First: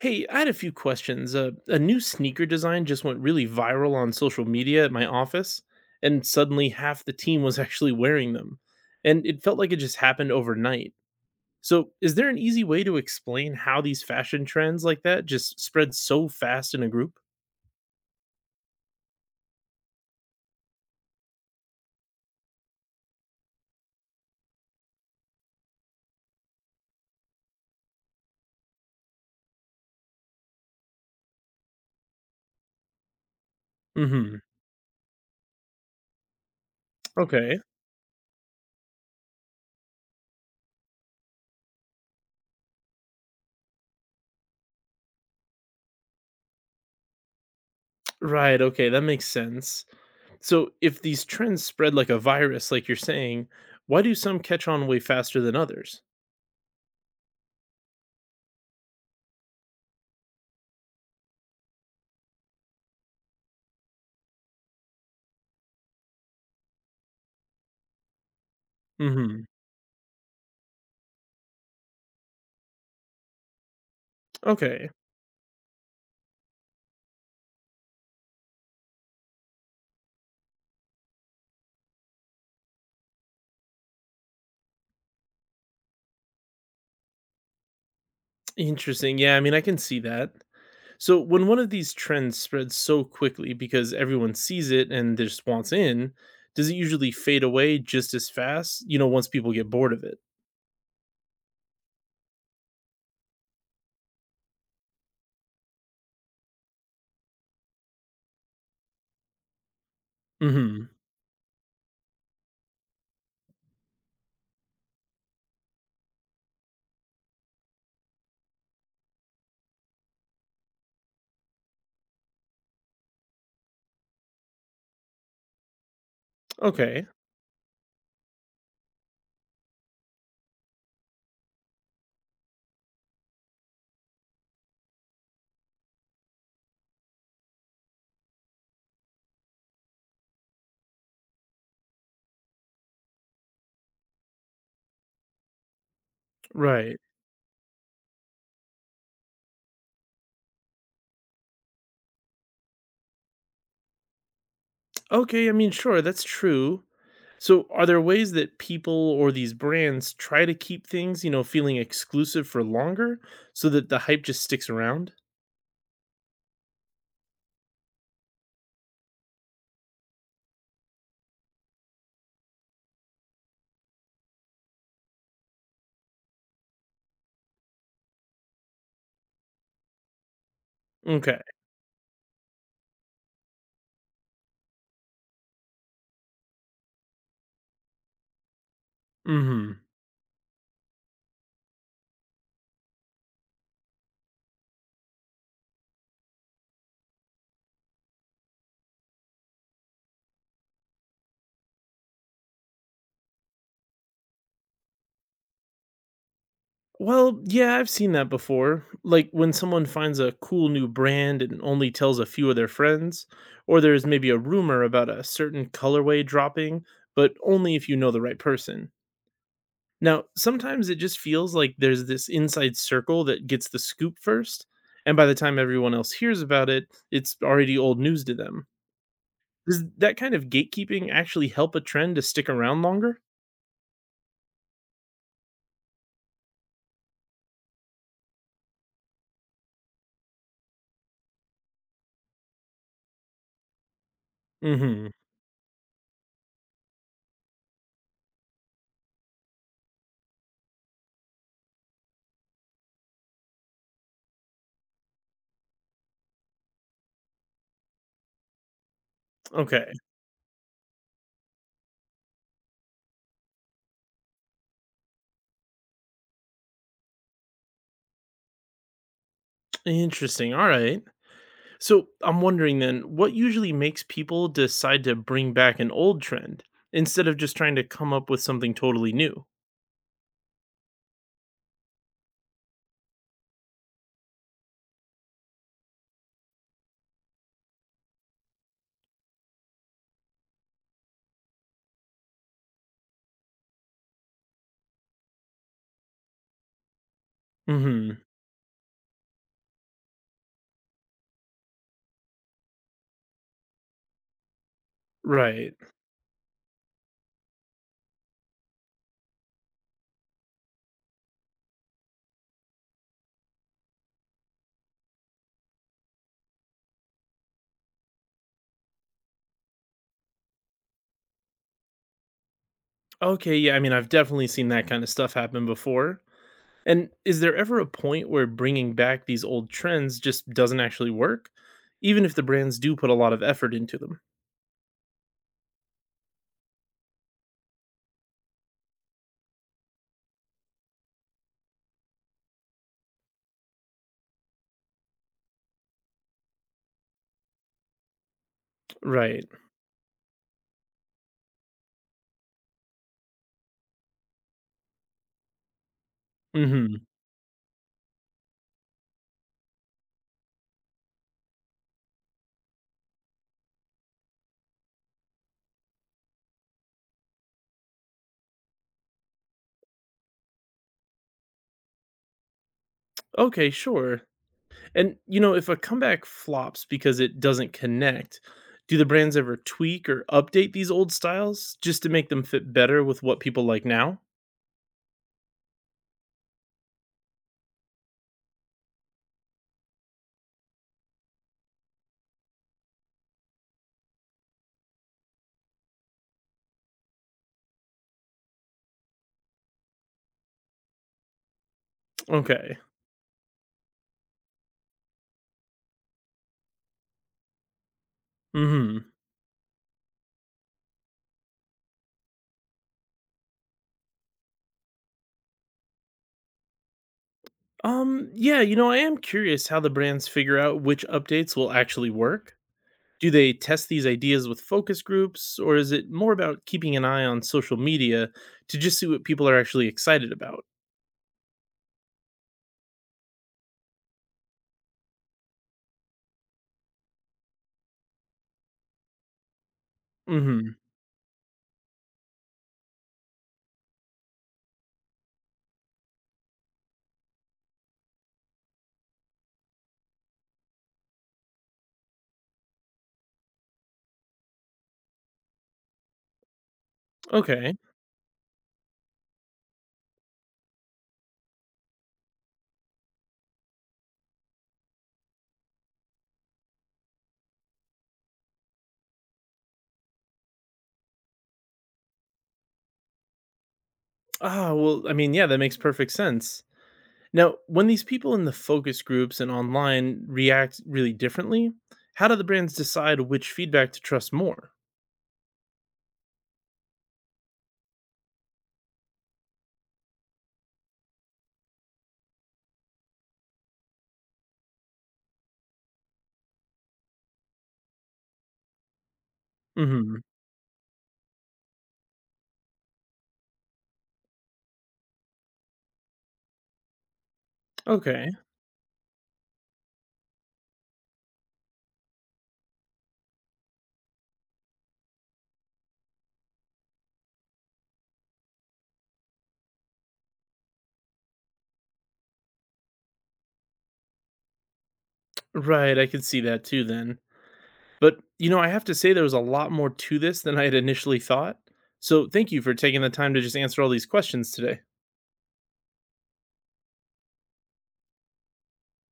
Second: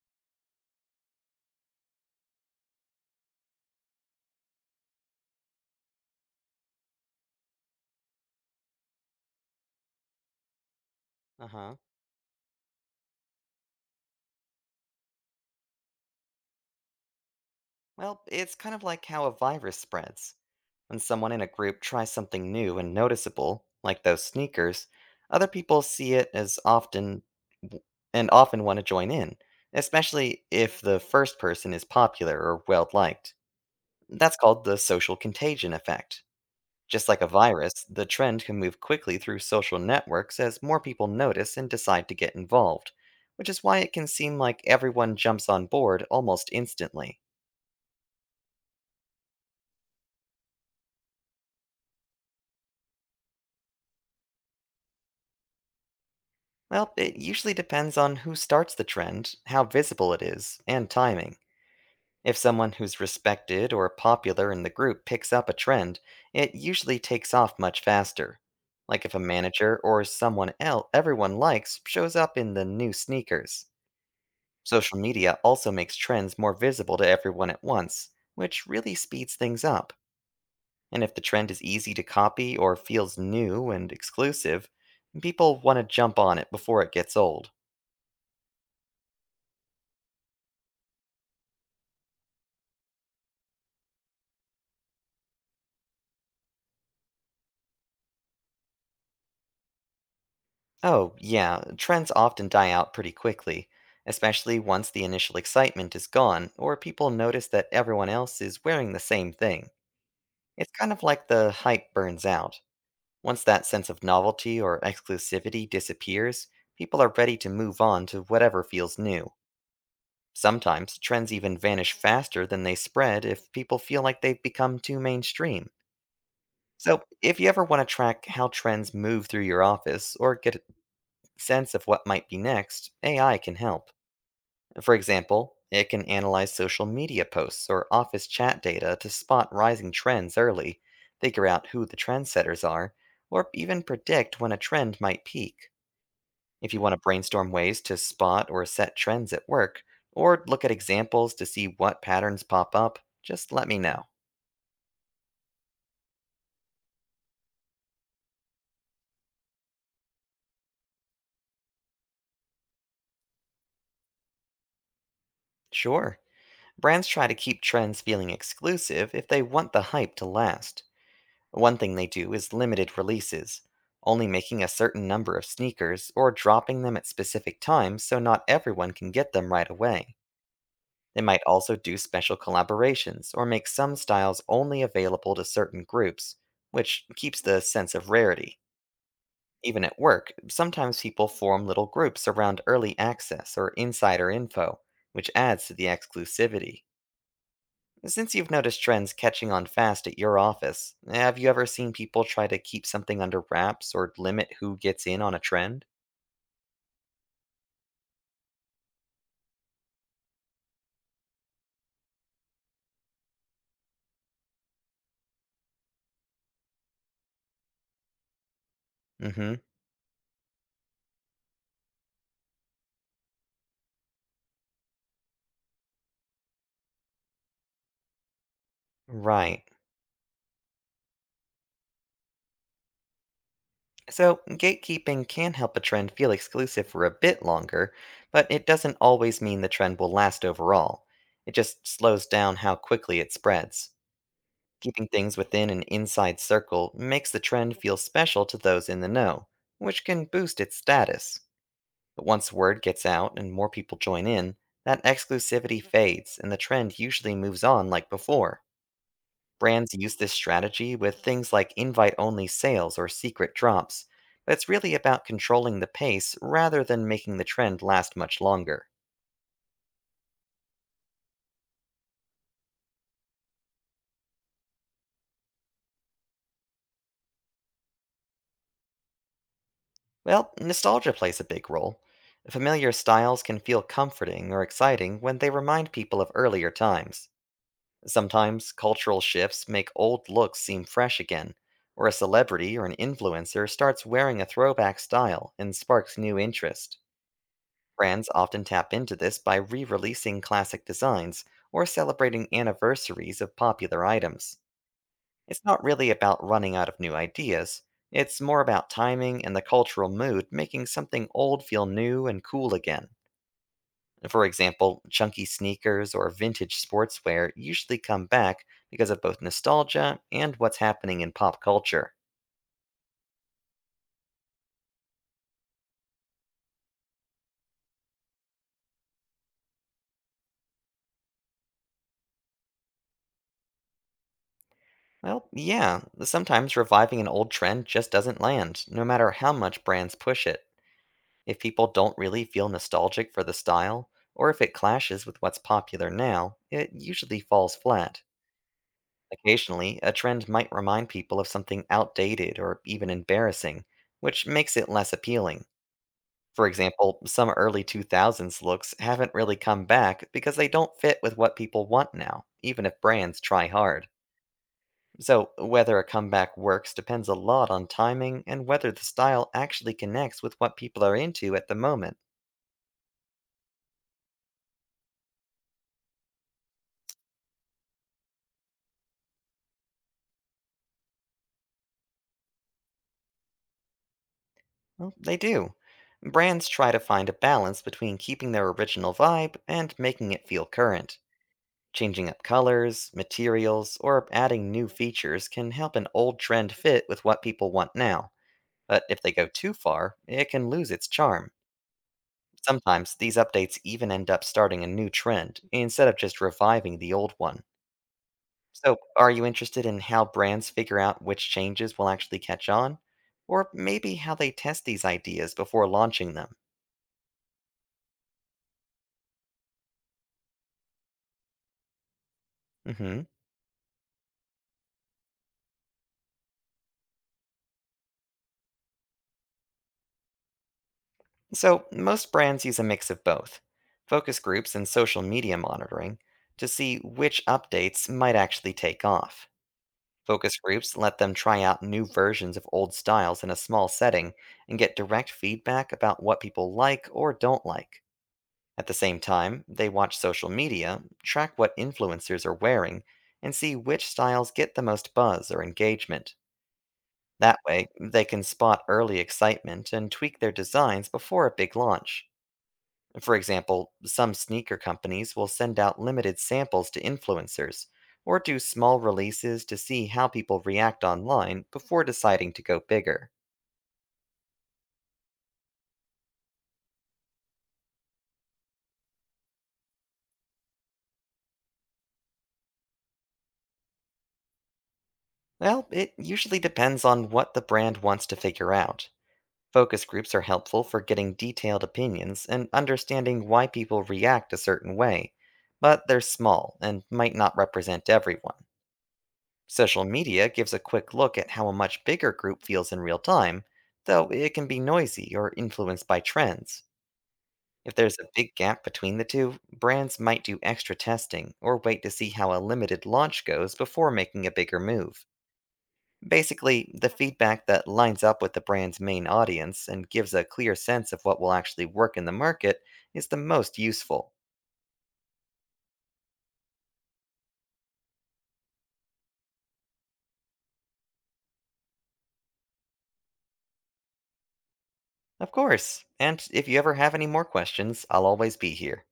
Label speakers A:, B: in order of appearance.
A: Hey, I had a few questions. A new sneaker design just went really viral on social media at my office, and suddenly half the team was actually wearing them. And it felt like it just happened overnight.
B: Uh-huh.
A: So, is there an easy way to explain how these fashion trends like that just spread so fast in a group?
B: Well, it's kind of like how a virus spreads. When someone in a group tries something new and noticeable, like those sneakers, other people see it as often w- and often want to join in, especially if the first person is popular or well liked. That's
A: Mhm.
B: called the social contagion effect. Just like a
A: Okay.
B: virus, the trend can move quickly through social networks as more people notice and decide to get involved, which is why it can seem like everyone jumps on board almost instantly.
A: Right, okay, that makes sense. So, if these trends spread like a virus like you're saying, why do some catch on way faster than others?
B: Well, it usually depends on who starts the trend, how visible it is, and timing. If someone who's respected or popular in the group picks up a trend, it usually takes off much faster. Like if a
A: Mhm.
B: manager or someone else everyone likes shows up in the new sneakers.
A: Okay.
B: Social media also makes trends more visible to everyone at once, which really speeds things up. And if the trend is easy to copy or feels new and exclusive, people want to jump on it before it gets old.
A: Interesting. Yeah, I mean, I can see that. So when one of these trends spreads so quickly because everyone sees it and just wants in, does it usually fade away just as fast? Once people get bored of it.
B: Oh, yeah, trends often die out pretty quickly, especially once the initial excitement is gone or people notice that everyone else is wearing the same thing. It's
A: Hmm.
B: kind of like the hype burns out. Once that sense of novelty or exclusivity disappears, people are ready to move on to whatever feels new. Sometimes trends even vanish faster than they spread if people feel like they've become too mainstream. So,
A: Okay.
B: if you ever want to track how trends move through your office or get a sense of what might be next, AI can help. For example, it can analyze social media posts or office chat data to spot rising trends early, figure out who the trendsetters are, or even predict when a trend might peak. If you want to
A: Right.
B: brainstorm ways to spot or set trends at work, or look at examples to see what patterns pop up, just let me know.
A: Okay. I mean, sure, that's true. So are there ways that people or these brands try to keep things, feeling exclusive for longer so that the hype just sticks around?
B: Sure, brands try to keep trends feeling exclusive if they want the hype to last. One thing they do is limited releases, only making a certain number of sneakers or dropping them at specific times so not everyone can get them right away. They
A: Okay.
B: might also do special collaborations or make some styles only available to certain groups, which keeps the sense of rarity.
A: Hmm.
B: Even at work, sometimes people form little groups around early access or insider info, which adds to the exclusivity. Since you've noticed trends catching on fast at your office, have you ever seen people try to keep something under wraps or limit who gets in on a trend?
A: Well, yeah, I've seen that before. Like when someone finds a cool new brand and only tells a few of their friends, or there's maybe a rumor about a certain colorway dropping, but only if you know the right person.
B: Mm hmm.
A: Now, sometimes it just feels like there's this inside circle that gets the scoop first, and by the time everyone else hears about it, it's already old news to them.
B: Right.
A: Does that kind of gatekeeping actually help a trend to stick around longer?
B: So, gatekeeping can help a trend feel exclusive for a bit longer, but it doesn't always mean the trend will last overall. It just slows down how quickly it spreads.
A: Mm
B: Keeping
A: hmm.
B: things within an inside circle makes the trend feel special to those in the know, which can boost its status. But once word gets out and more people join in, that exclusivity fades and the trend usually moves on like before.
A: Okay.
B: Brands use this strategy with things like invite only sales or secret drops, but it's really about controlling the pace rather than making the trend last much longer.
A: Interesting. All right. So I'm wondering then, what usually makes people decide to bring back an old trend instead of just trying to come up with something totally new?
B: Well, nostalgia plays a big role. Familiar styles can feel comforting or exciting when they remind people of earlier times. Sometimes cultural shifts make old looks seem fresh again, or a celebrity or an influencer starts wearing a throwback style and sparks new interest.
A: Hmm.
B: Brands often tap into this by re releasing classic designs or celebrating anniversaries of popular items. It's
A: Right.
B: not really about running out of new ideas, it's more about timing and the cultural mood making something old feel new and cool again. For example, chunky sneakers or vintage sportswear usually come back because of both nostalgia and what's happening in pop culture.
A: Okay. Yeah. I mean, I've definitely seen that kind of stuff happen before. And is there ever a point where bringing back these old trends just doesn't actually work, even if the brands do put a lot of effort into them?
B: Well, yeah, sometimes reviving an old trend just doesn't land, no matter how much brands push it. If people don't really feel nostalgic for the style, or if it clashes with what's popular now, it usually falls flat.
A: Right.
B: Occasionally, a trend might remind people of something outdated or even embarrassing, which makes it less appealing. For
A: Hmm.
B: example, some early 2000s looks haven't really come back because they don't fit with what people want now, even if brands try hard. So, whether a comeback works depends a lot on timing and whether the style actually connects with what people are into at the moment.
A: Okay. Sure. And, if a comeback flops because it doesn't connect, do the brands ever tweak or update these old styles just to make them fit better with what people like now?
B: Well, they do. Brands try to find a balance between keeping their original vibe and making it feel current. Changing up colors, materials, or adding new features can help an old trend fit with what people want now, but if they go too far, it can lose its charm.
A: Okay.
B: Sometimes these updates even end up starting a new trend instead of just reviving the old one. So,
A: Hmm.
B: are you interested in how brands figure out which changes will actually catch on? Or maybe how they test these ideas before launching them?
A: Yeah. I am curious how the brands figure out which updates will actually work.
B: Hmm.
A: Do they test these ideas with focus groups, or is it more about keeping an eye on social media to just see what people are actually excited about?
B: So, most brands use a mix of both focus groups and social media monitoring to see which updates might actually take off. Focus
A: Hmm.
B: groups let them try out new versions of old styles in a small setting and get direct feedback about what people like or don't like. At the same time, they watch social media, track what influencers are wearing, and see which styles get the most buzz or engagement. That
A: Okay.
B: way, they can spot early excitement and tweak their designs before a big launch. For example, some sneaker companies will send out limited samples to influencers or do small releases to see how people react online before deciding to go bigger.
A: Ah. Well. I mean, yeah, that makes perfect sense. Now, when these people in the focus groups and online react really differently, how do the brands decide which feedback to trust more?
B: Well, it usually depends on what the brand wants to figure out. Focus groups are helpful for getting detailed opinions and understanding why people react a certain way, but they're small and might not represent everyone. Social
A: Hmm.
B: media gives a quick look at how a much bigger group feels in real time, though it can be noisy or influenced by trends. If there's
A: Okay.
B: a big gap between the two, brands might do extra testing or wait to see how a limited launch goes before making a bigger move. Basically, the feedback that lines up with the brand's main audience and gives a clear sense of what will actually work in the market is the most useful.
A: Right. I could see that too then. But, I have to say there was a lot more to this than I had initially thought. So thank you for taking the time to just answer all these questions today.
B: Of course, and if you ever have any more questions, I'll always be here.